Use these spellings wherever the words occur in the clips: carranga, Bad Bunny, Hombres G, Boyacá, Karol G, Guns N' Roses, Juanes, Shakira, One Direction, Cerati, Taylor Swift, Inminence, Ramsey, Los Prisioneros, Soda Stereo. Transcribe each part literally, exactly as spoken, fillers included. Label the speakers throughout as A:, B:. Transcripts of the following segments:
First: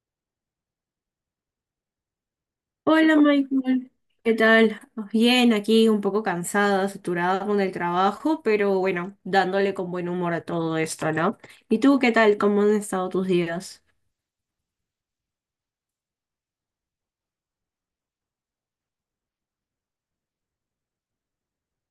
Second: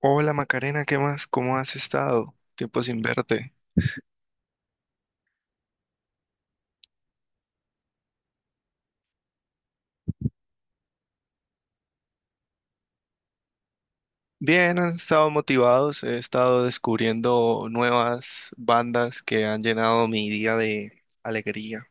A: Hola Macarena, ¿qué más? ¿Cómo has estado? Tiempo sin
B: Hola
A: verte.
B: Michael, ¿qué tal? Bien, aquí un poco cansada, saturada con el trabajo, pero bueno, dándole con buen humor a todo esto, ¿no? ¿Y tú qué tal? ¿Cómo han estado tus días?
A: Bien, han estado motivados, he estado descubriendo nuevas bandas que han llenado mi día de alegría.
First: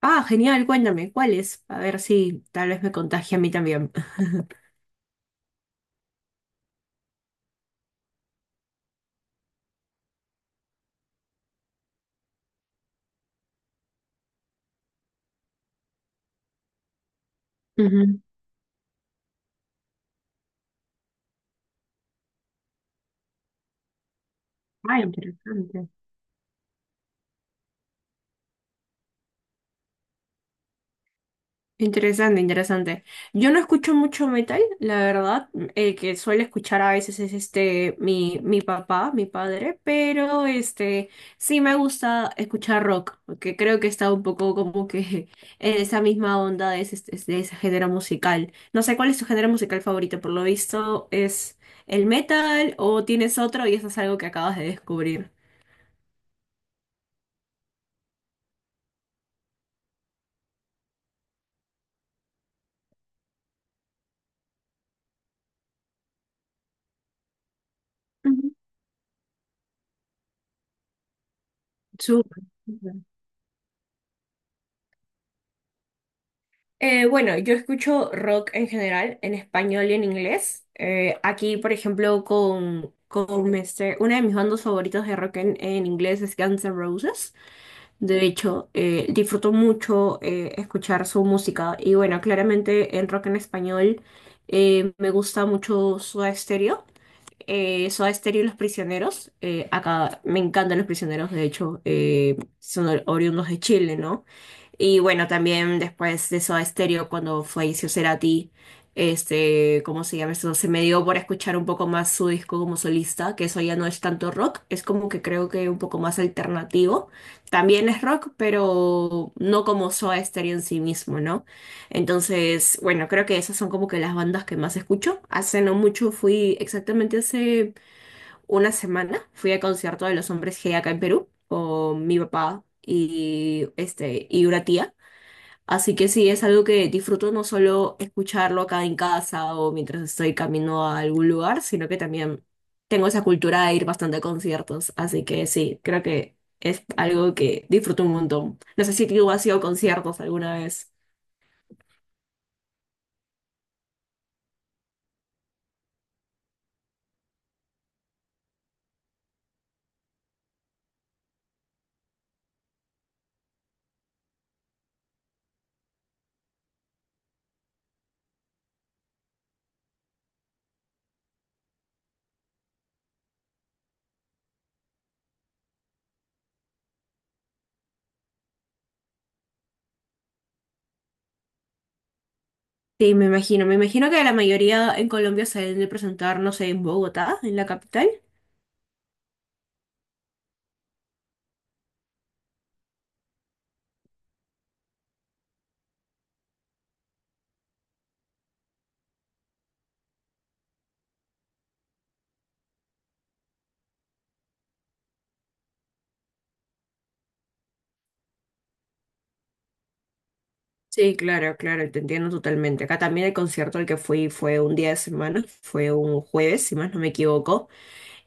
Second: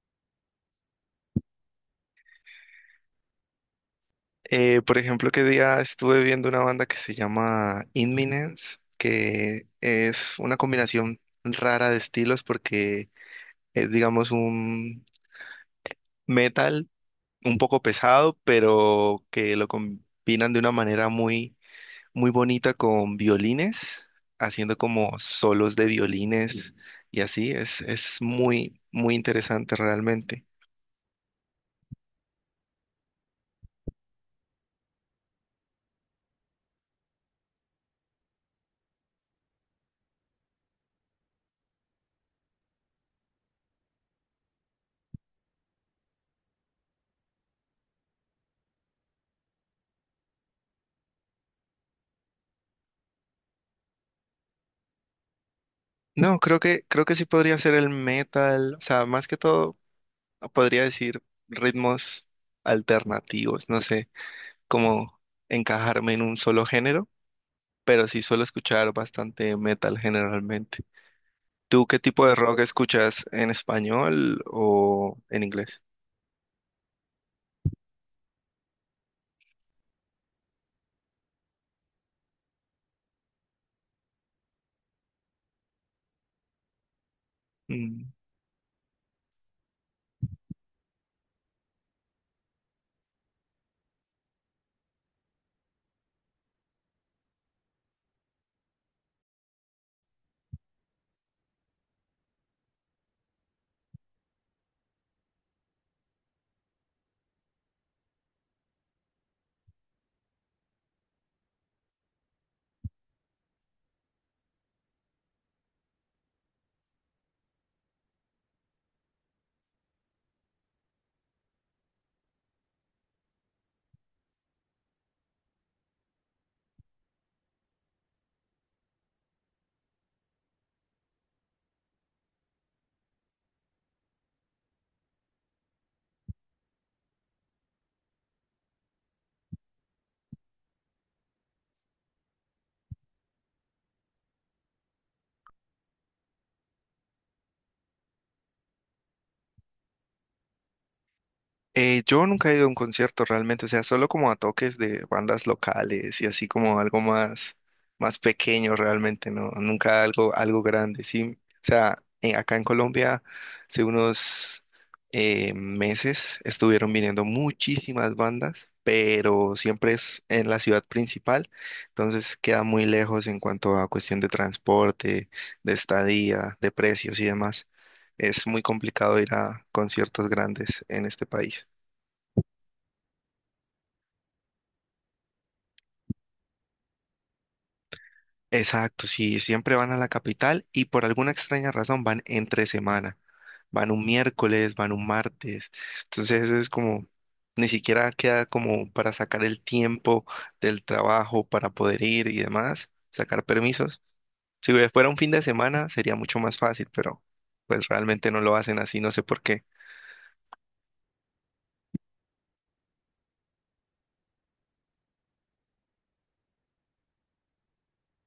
B: Ah, genial, cuéntame, ¿cuáles? A ver si tal vez me contagie a mí también.
A: Eh, por ejemplo, que día estuve viendo una banda que se llama Inminence, que es una combinación rara de estilos porque es, digamos, un metal un poco
B: Ujú.
A: pesado, pero que lo combinan de una manera muy muy bonita con violines, haciendo
B: Ah,
A: como solos de
B: interesante.
A: violines y así. Es, es muy, muy interesante realmente.
B: Interesante, interesante. Yo no escucho mucho metal, la verdad. El que suele escuchar a veces es este mi, mi papá, mi padre, pero este sí me gusta escuchar rock, porque creo que está un poco como que en esa misma onda de ese, de ese género musical. No sé cuál es tu género musical favorito, por lo visto es el metal o tienes otro y eso es algo que acabas de descubrir.
A: No, creo que, creo que sí podría ser el metal. O sea, más que todo, podría decir ritmos alternativos. No sé cómo encajarme en un solo género, pero sí suelo
B: Ujú.
A: escuchar bastante metal generalmente. ¿Tú qué tipo de
B: Súper.
A: rock escuchas en español o en inglés?
B: Eh, bueno, yo escucho rock en general, en español y en inglés. Eh, aquí, por ejemplo, con, con este- una de mis bandas favoritas de rock en, en inglés es Guns N' Roses.
A: Mm.
B: De hecho, eh, disfruto mucho eh, escuchar su música. Y bueno, claramente en rock en español eh, me gusta mucho Soda Stereo, eh, Soda Stereo y Los Prisioneros. Eh, acá me encantan Los Prisioneros, de hecho, eh, son or- oriundos de Chile, ¿no? Y bueno, también después de Soda Stereo, cuando falleció Cerati, este, ¿cómo se llama eso? Se me dio por escuchar un poco más su disco como solista, que eso ya no es tanto rock, es como que creo que un poco más alternativo. También es rock, pero no como Soda Stereo en sí mismo, ¿no? Entonces, bueno, creo que esas son como que las bandas que más escucho. Hace no mucho fui, exactamente hace una semana, fui al concierto de los Hombres G acá en Perú con mi papá y este y una tía. Así que sí, es algo que disfruto no solo escucharlo acá en casa o mientras estoy camino a algún lugar, sino que también tengo esa cultura de ir bastante a conciertos. Así que sí, creo que es algo que disfruto un montón. No sé si tú has ido a conciertos alguna vez.
A: Eh, yo nunca he ido a un concierto realmente, o sea, solo como a toques de bandas locales y así como algo más, más pequeño realmente, ¿no? Nunca algo, algo grande, sí. O sea, en- acá en Colombia hace unos eh, meses estuvieron viniendo muchísimas bandas, pero siempre es en la ciudad principal, entonces queda muy lejos en cuanto a cuestión de transporte, de estadía, de precios y demás. Es muy complicado ir a conciertos grandes en este país.
B: Sí, me imagino. Me imagino que la mayoría en Colombia se deben de presentar, no sé, en Bogotá, en la capital.
A: Exacto, sí, siempre van a la capital y por alguna extraña razón van entre semana, van un miércoles, van un martes, entonces es como, ni siquiera queda como para sacar el tiempo del trabajo para poder ir y demás, sacar permisos. Si fuera un fin de semana sería mucho más fácil, pero pues realmente no lo hacen así, no sé por qué.
B: Sí, claro, claro, te entiendo totalmente. Acá también el concierto al que fui fue un día de semana, fue un jueves, si más no me equivoco.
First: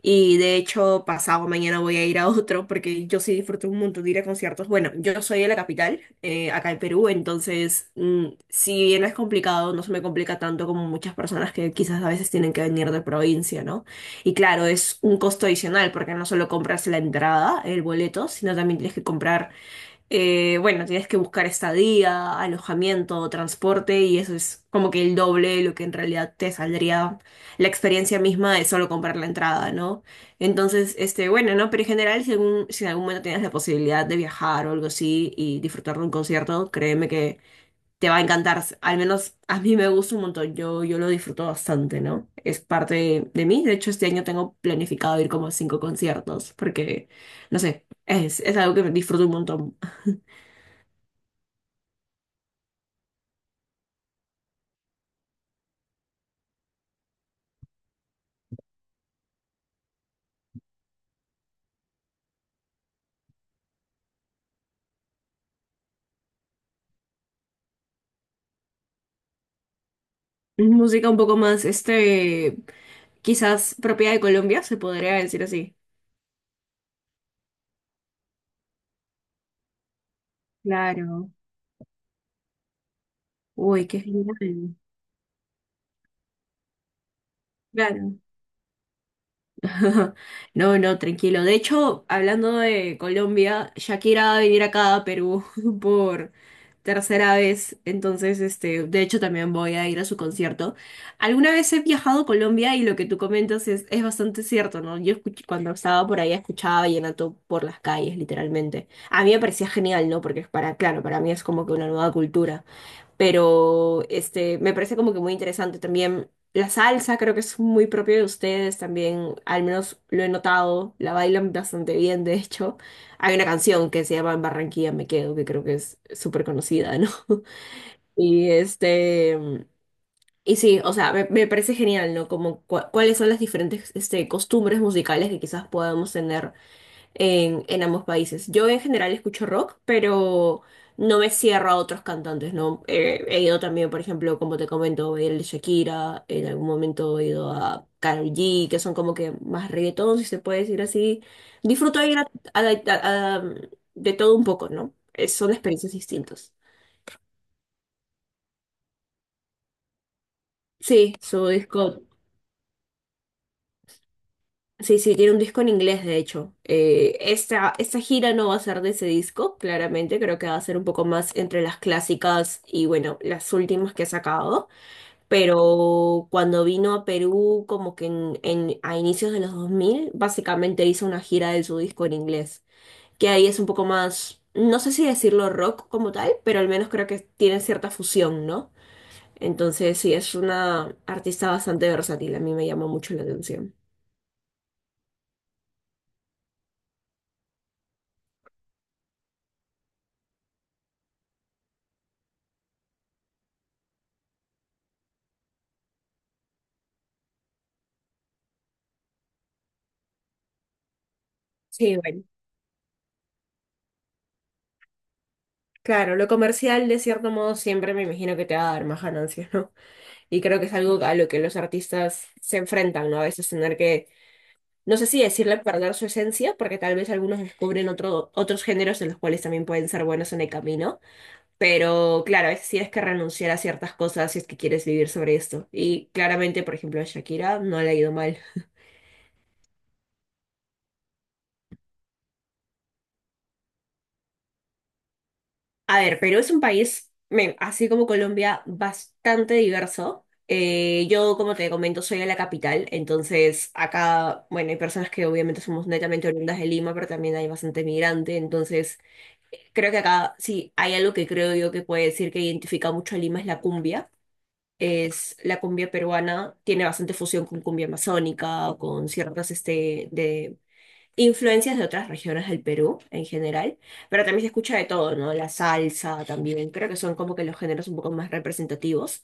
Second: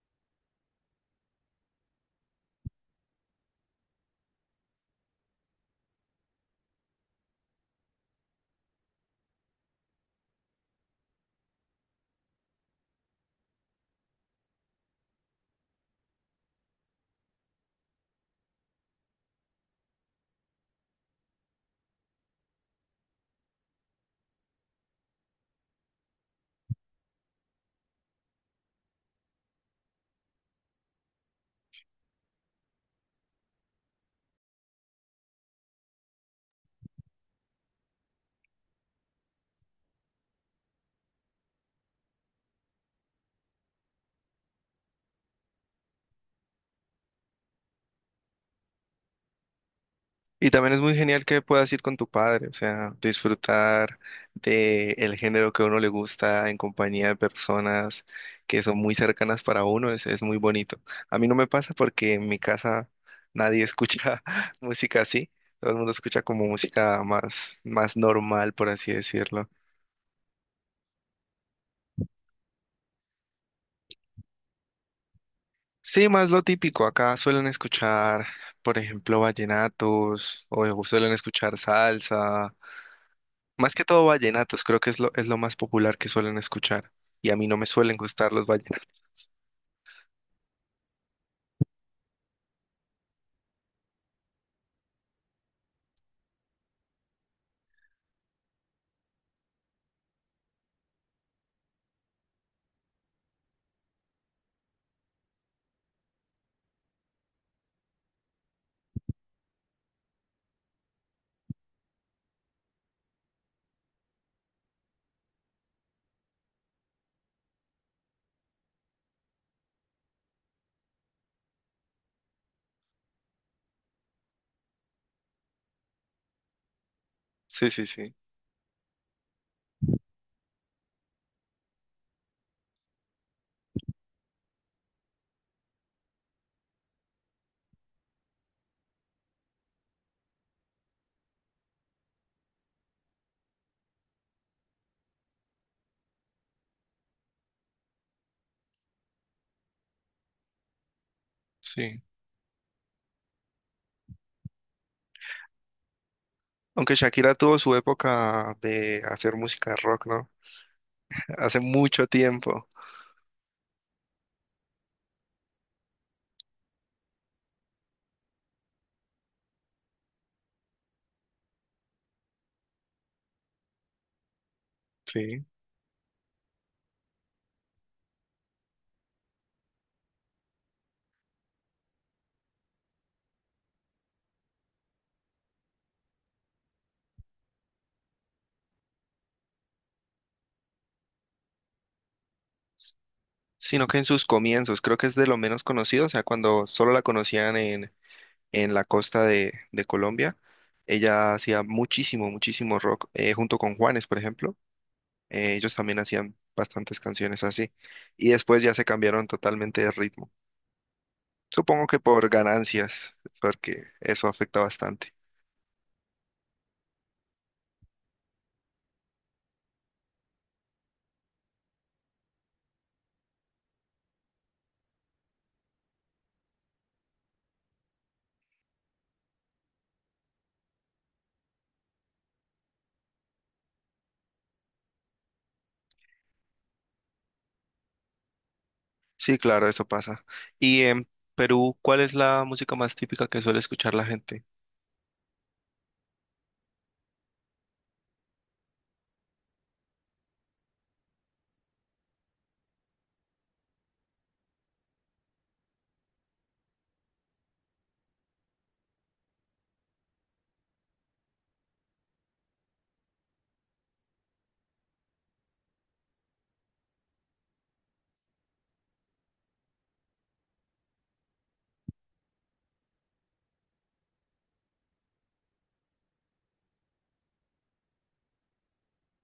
B: Y de hecho, pasado mañana voy a ir a otro porque yo sí disfruto un montón de ir a conciertos. Bueno, yo soy de la capital, eh, acá en Perú, entonces, mm, si bien es complicado, no se me complica tanto como muchas personas que quizás a veces tienen que venir de provincia, ¿no? Y claro, es un costo adicional porque no solo compras la entrada, el boleto, sino también tienes que comprar, eh, bueno, tienes que buscar estadía, alojamiento, transporte y eso es como que el doble de lo que en realidad te saldría la experiencia misma de solo comprar la entrada, ¿no? Entonces, este, bueno, ¿no? Pero en general, si, algún- si en algún momento tienes la posibilidad de viajar o algo así y disfrutar de un concierto, créeme que te va a encantar. Al menos a mí me gusta un montón, yo, yo lo disfruto bastante, ¿no? Es parte de de mí. De hecho, este año tengo planificado ir como a cinco conciertos porque, no sé, es, es algo que disfruto un montón.
A: Y también es muy genial que puedas ir con tu padre, o sea, disfrutar de el género que a uno le gusta en compañía de personas que son muy cercanas para uno, es, es muy bonito. A mí no me pasa porque en mi casa nadie escucha música así, todo el mundo escucha como música más, más normal, por así decirlo.
B: Música un poco más, este, quizás propia de Colombia, se podría decir así.
A: Sí, más lo típico, acá suelen escuchar, por ejemplo, vallenatos o suelen
B: Claro.
A: escuchar salsa. Más que
B: Uy, qué
A: todo vallenatos,
B: genial.
A: creo que es lo, es lo más popular que suelen escuchar. Y a mí no me suelen
B: Claro.
A: gustar los vallenatos.
B: No, no, tranquilo. De hecho, hablando de Colombia, Shakira va a venir acá a Perú por tercera vez. Entonces, este, de hecho, también voy a ir a su concierto. Alguna vez he viajado a Colombia y lo que tú comentas es, es bastante cierto, ¿no? Yo escuch- cuando estaba por ahí escuchaba vallenato por las calles, literalmente. A mí me parecía genial, ¿no? Porque es para, claro, para mí es como que una nueva cultura, pero este, me parece como que muy interesante también. La salsa creo que es muy propio de ustedes también, al menos lo he notado, la bailan bastante bien, de hecho. Hay una canción que se llama En Barranquilla me quedo, que creo que es súper conocida, ¿no?
A: Sí, sí, sí.
B: Y este, y sí, o sea, me, me parece genial, ¿no? Como cua- cuáles son las diferentes este, costumbres musicales que quizás podamos tener en, en ambos países. Yo en general escucho rock, pero no me cierro a otros cantantes, ¿no? Eh, he ido también, por ejemplo, como te comento, he ido a Shakira, en algún momento he ido a Karol G, que son como que más reggaetón, si se puede decir así. Disfruto
A: Sí.
B: de ir a- a- a- a- de todo un poco, ¿no? Eh, son experiencias distintas.
A: Aunque Shakira tuvo su época de hacer música rock, ¿no?
B: Sí, su
A: Hace
B: disco.
A: mucho tiempo.
B: Sí, sí, tiene un disco en inglés, de hecho. Eh, esta, esta gira no va a ser de ese disco, claramente. Creo que va a ser un poco más entre las clásicas y, bueno, las últimas que ha sacado.
A: Sí.
B: Pero cuando vino a Perú, como que en, en- a inicios de los dos mil básicamente hizo una gira de su disco en inglés. Que ahí es un poco más, no sé si decirlo rock como tal, pero al menos creo que tiene cierta fusión, ¿no? Entonces, sí, es una artista bastante versátil. A mí me llama mucho la atención.
A: Sino que en sus comienzos, creo que es de lo menos conocido, o sea, cuando solo la conocían en, en la costa de, de Colombia, ella hacía muchísimo, muchísimo rock, eh, junto con Juanes, por ejemplo. Eh, ellos también hacían bastantes canciones así. Y después ya se cambiaron totalmente de ritmo. Supongo
B: Sí,
A: que
B: bueno.
A: por ganancias, porque eso afecta bastante.
B: Claro, lo comercial de cierto modo siempre me imagino que te va a dar más ganancias, ¿no? Y creo que es algo a lo que los artistas se enfrentan, ¿no? A veces tener que, no sé si decirle perder su esencia, porque tal vez algunos descubren otro, otros géneros en los cuales también pueden ser buenos en el camino, pero claro, a veces sí es que renunciar a ciertas cosas si es que quieres vivir sobre esto. Y claramente, por ejemplo, a Shakira no le ha ido mal.
A: Sí, claro, eso pasa. Y en Perú, ¿cuál es la música más típica que suele escuchar la gente?
B: A ver, Perú es un país, men, así como Colombia, bastante diverso. Eh, yo, como te comento, soy de la capital, entonces acá, bueno, hay personas que obviamente somos netamente oriundas de Lima, pero también hay bastante migrante, entonces creo que acá sí hay algo que creo yo que puede decir que identifica mucho a Lima es la cumbia. Es la cumbia peruana, tiene bastante fusión con cumbia amazónica, con ciertas este, de influencias de otras regiones del Perú en general, pero también se escucha de todo, ¿no? La salsa también, creo que son como que los géneros un poco más representativos,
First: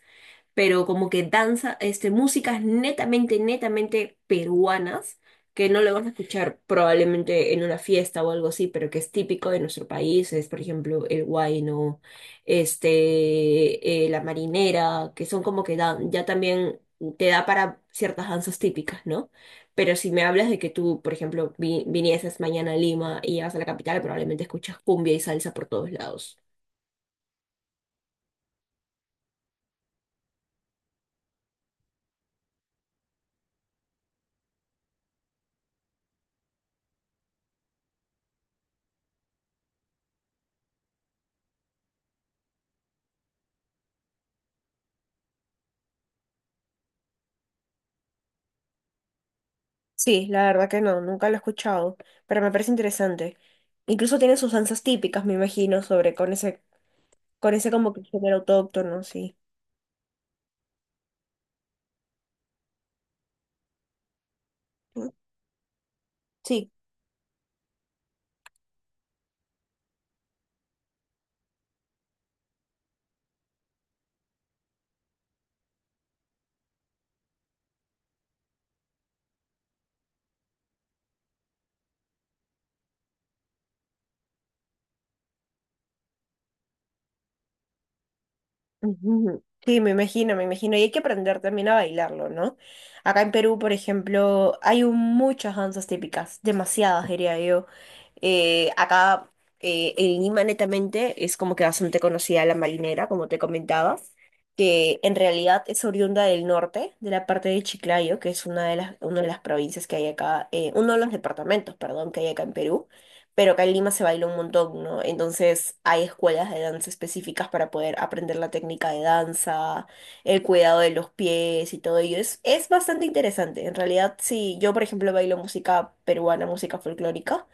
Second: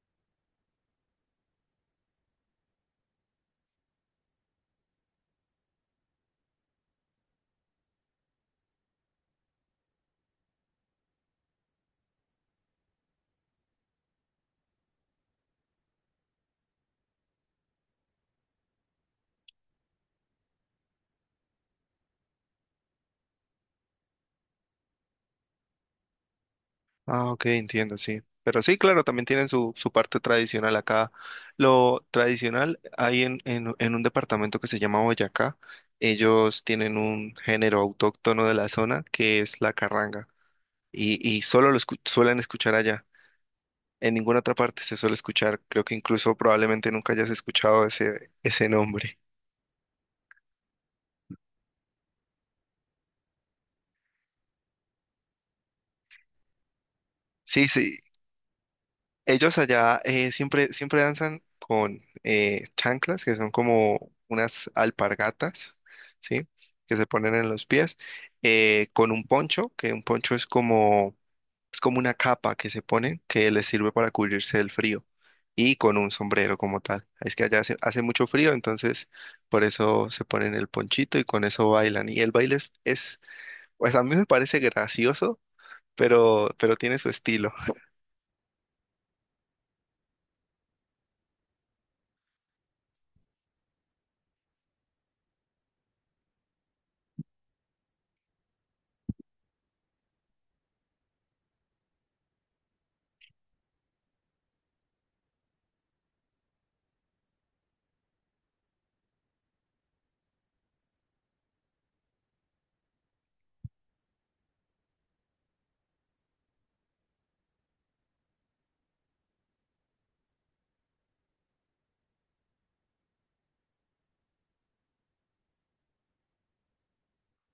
B: pero como que danza, este, músicas netamente, netamente peruanas, que no lo van a escuchar probablemente en una fiesta o algo así, pero que es típico de nuestro país, es por ejemplo el huayno, este, eh, la marinera, que son como que dan, ya también te da para ciertas danzas típicas, ¿no? Pero si me hablas de que tú, por ejemplo, vi- vinieses mañana a Lima y llegas a la capital, probablemente escuchas cumbia y salsa por todos lados.
A: Ah, ok, entiendo, sí. Pero sí, claro, también tienen su, su parte tradicional acá. Lo tradicional hay en, en, en un departamento que se llama Boyacá. Ellos tienen un género autóctono de la zona que es la carranga. Y, y solo lo escu- suelen escuchar allá. En ninguna otra parte se suele escuchar. Creo que incluso probablemente nunca hayas escuchado ese, ese nombre.
B: Sí, la verdad que no, nunca lo he escuchado, pero me parece interesante. Incluso tiene sus danzas típicas, me imagino, sobre con ese, con
A: Sí,
B: ese como
A: sí.
B: que género autóctono, sí.
A: Ellos allá eh, siempre, siempre danzan con eh, chanclas, que son como unas
B: Mm,
A: alpargatas, ¿sí?
B: sí.
A: Que se ponen en los pies, eh, con un poncho, que un poncho es como. Es como una capa que se pone que les sirve para cubrirse del frío y con un sombrero como tal. Es que allá hace, hace mucho frío, entonces por eso se ponen el ponchito y con eso bailan. Y el baile es, es- pues a mí me parece gracioso, pero, pero tiene su estilo.
B: Ujú. Sí, me imagino, me imagino. Y hay que aprender también a bailarlo, ¿no? Acá en Perú, por ejemplo, hay un- muchas danzas típicas, demasiadas, diría yo. Eh, acá, eh, en Lima, netamente, es como que bastante conocida la marinera, como te comentaba, que en realidad es oriunda del norte, de la parte de Chiclayo, que es una de las, una de las provincias que hay acá, eh, uno de los departamentos, perdón, que hay acá en Perú, pero acá en Lima se baila un montón, ¿no? Entonces hay escuelas de danza específicas para poder aprender la técnica de danza, el cuidado de los pies y todo ello. Es, es bastante interesante. En realidad, sí, yo, por ejemplo, bailo música peruana, música folclórica.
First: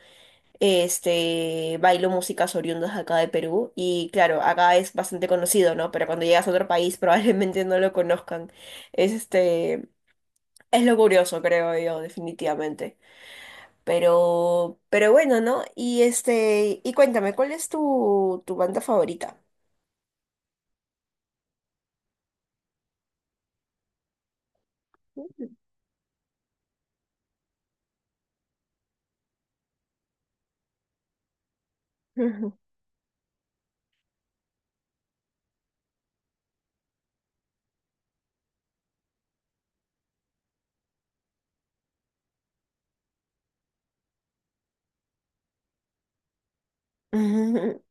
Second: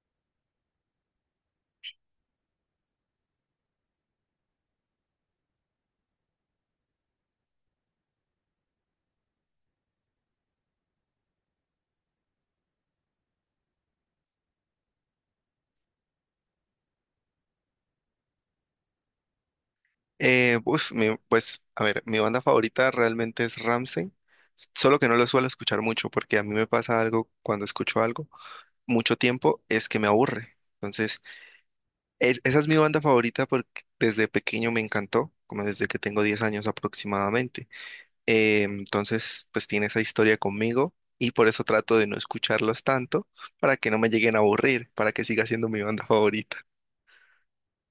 B: Este, bailo músicas oriundas acá de Perú y claro, acá es bastante conocido, ¿no? Pero cuando llegas a otro país probablemente no lo conozcan. Es este, es lo curioso, creo yo, definitivamente. Pero, pero bueno, ¿no? Y este, y cuéntame, ¿cuál es tu, tu banda favorita?
A: Eh, uf, mi- pues, a ver, mi banda favorita realmente es Ramsey, solo que no lo suelo escuchar mucho porque a mí me pasa algo cuando escucho algo mucho tiempo es que me aburre. Entonces Es-
B: Ujú.
A: esa es mi banda favorita porque desde pequeño me encantó, como desde que tengo diez años aproximadamente. Eh, entonces, pues tiene esa historia conmigo y por eso trato de no escucharlas tanto para que no me lleguen a aburrir, para que siga siendo mi banda favorita.
B: Ujú.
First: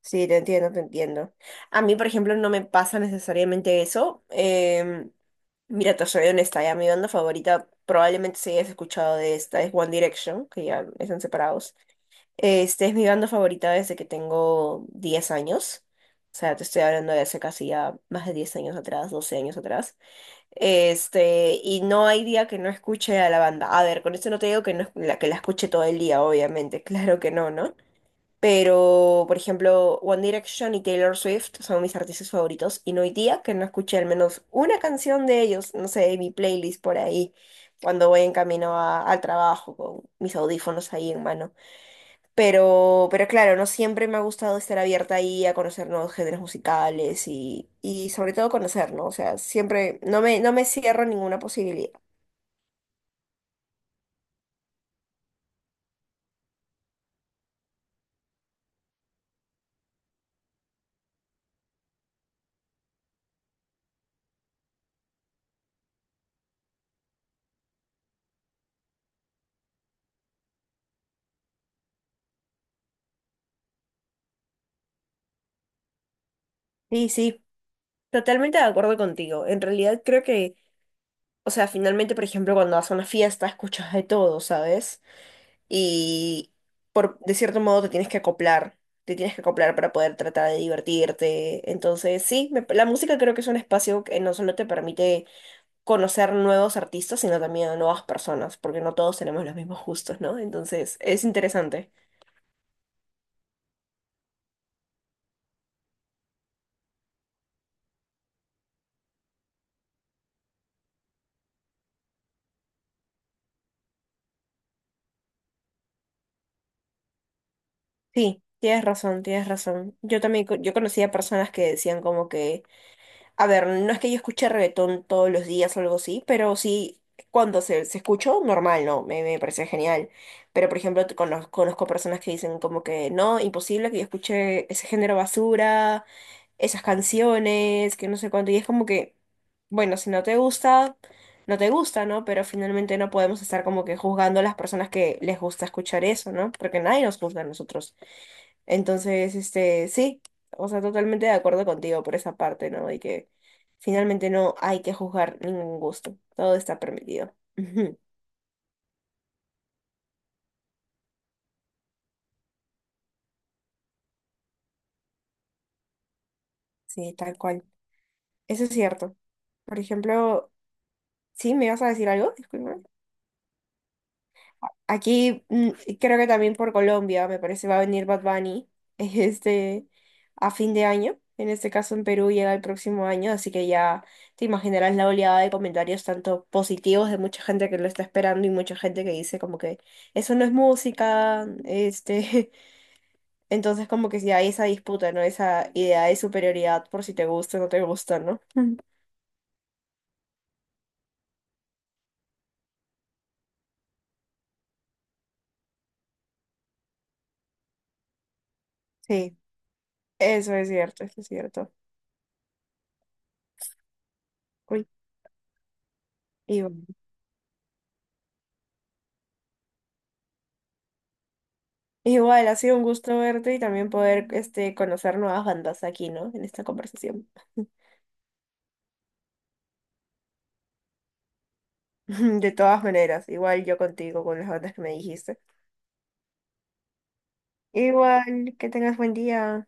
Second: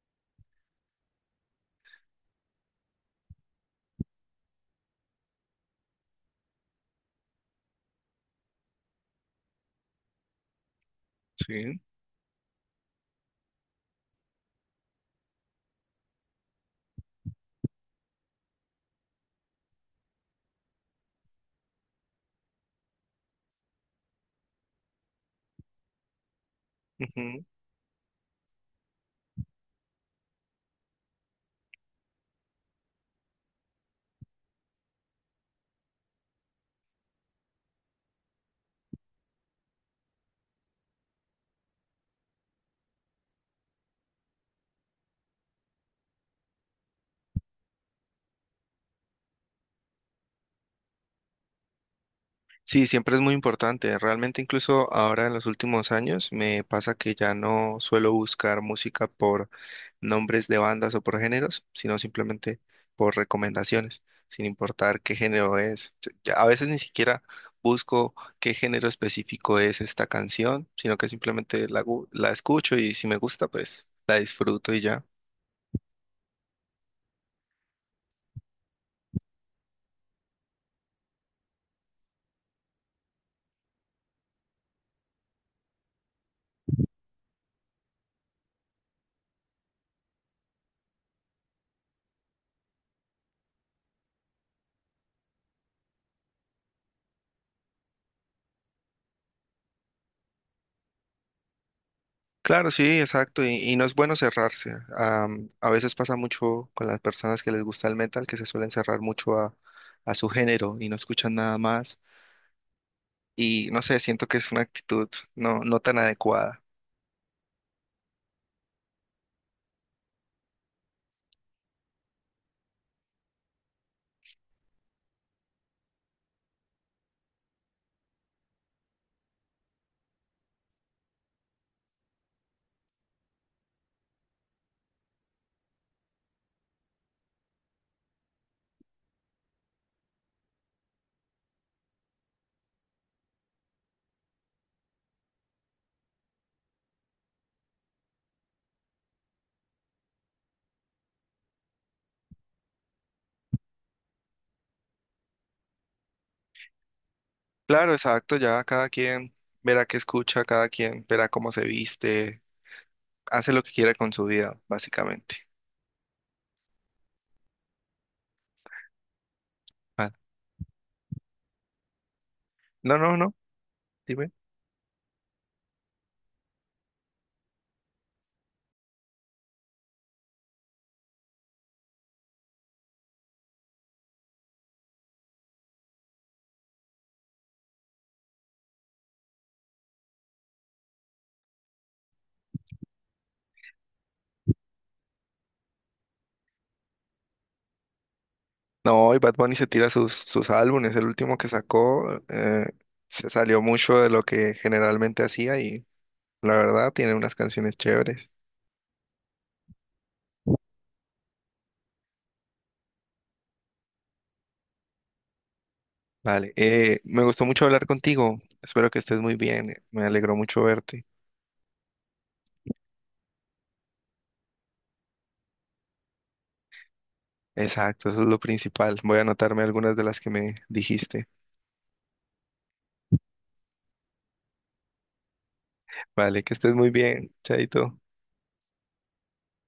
B: Sí, te entiendo, te entiendo. A mí, por ejemplo, no me pasa necesariamente eso. em, Mira, te soy honesta, ya mi banda favorita, probablemente si hayas escuchado de esta, es One Direction, que ya están separados.
A: Sí.
B: Este es mi banda favorita desde que tengo diez años. O sea, te estoy hablando de hace casi ya más de diez años atrás, doce años atrás. Este, y no hay día que no escuche a la banda. A ver, con esto no te digo que, no, es- la, que la escuche todo el día, obviamente, claro que
A: Ujú.
B: no, ¿no? Pero, por ejemplo, One Direction y Taylor Swift son mis artistas favoritos y no hay día que no escuche al menos una canción de ellos, no sé, en mi playlist por ahí, cuando voy en camino a- al trabajo con mis audífonos ahí en mano. Pero, pero claro, no siempre me ha gustado estar abierta ahí a conocer nuevos géneros musicales y, y sobre todo conocer, ¿no? O sea, siempre no me, no me cierro a ninguna posibilidad.
A: Sí, siempre es muy importante. Realmente incluso ahora en los últimos años me pasa que ya no suelo buscar música por nombres de bandas o por géneros, sino simplemente por recomendaciones, sin importar qué género es. Ya a veces ni siquiera busco qué género específico es esta canción, sino que simplemente la, gu- la escucho y si me gusta, pues la disfruto y ya.
B: Sí, sí, totalmente de acuerdo contigo. En realidad creo que... O sea, finalmente, por ejemplo, cuando vas a una fiesta, escuchas de todo, ¿sabes? Y por, de cierto modo te tienes que acoplar, te tienes que acoplar para poder tratar de divertirte. Entonces, sí, me- la música creo que es un espacio que no solo te permite conocer nuevos artistas, sino también a nuevas personas, porque no todos tenemos los mismos gustos, ¿no? Entonces, es interesante.
A: Claro, sí, exacto, y, y no es bueno cerrarse. Am, a veces pasa mucho con las personas que les gusta el metal, que se suelen cerrar mucho a, a su género y no escuchan nada más. Y no sé, siento que es una actitud no, no tan adecuada.
B: Sí, tienes razón, tienes razón. Yo también, co- yo conocía personas que decían como que... A ver, no es que yo escuche reggaetón todos los días o algo así, pero sí, cuando se, se escuchó, normal, ¿no? Me, me parece genial. Pero, por ejemplo, te conoz- conozco personas que dicen como que no, imposible que yo escuche ese género basura, esas canciones, que no sé cuánto. Y es como que, bueno, si no te gusta, no te gusta, ¿no? Pero finalmente no podemos estar como que juzgando a las personas que les gusta escuchar eso, ¿no? Porque nadie nos juzga a nosotros. Entonces, este, sí, o sea, totalmente de acuerdo contigo por esa parte, ¿no? Y que finalmente no hay que juzgar ningún gusto, todo está permitido.
A: Claro,
B: Ujú,
A: exacto, ya cada quien verá qué escucha, cada quien verá cómo se viste, hace lo que quiera con su vida, básicamente.
B: sí, tal cual. Eso es cierto. Por
A: Ah.
B: ejemplo, ¿sí me vas a decir algo? Disculpa.
A: No, no, no, dime.
B: Aquí mm, creo que también por Colombia, me parece, va a venir Bad Bunny este, a fin de año. En este caso en Perú llega el próximo año, así que ya te imaginarás la oleada de comentarios tanto positivos de mucha gente que lo está esperando y mucha gente que dice como que eso no es música, este, entonces como que ya hay esa disputa, ¿no? Esa idea de superioridad por si te gusta o no te gusta, ¿no?
A: No, y Bad Bunny se tira sus, sus álbumes, el último que sacó eh, se salió mucho de lo que generalmente hacía y la verdad tiene unas canciones chéveres.
B: Sí, eso es cierto, eso es cierto. Uy,
A: Vale,
B: y bueno.
A: eh, me gustó mucho hablar contigo, espero que estés muy bien, me alegró mucho verte.
B: Igual, ha sido un gusto verte y también poder este, conocer nuevas bandas aquí, ¿no? En esta conversación.
A: Exacto, eso es lo principal, voy a anotarme algunas de las que me dijiste.
B: De todas maneras, igual yo contigo, con las bandas que me dijiste.
A: Vale, que estés muy bien, chaito.
B: Igual, que tengas buen día.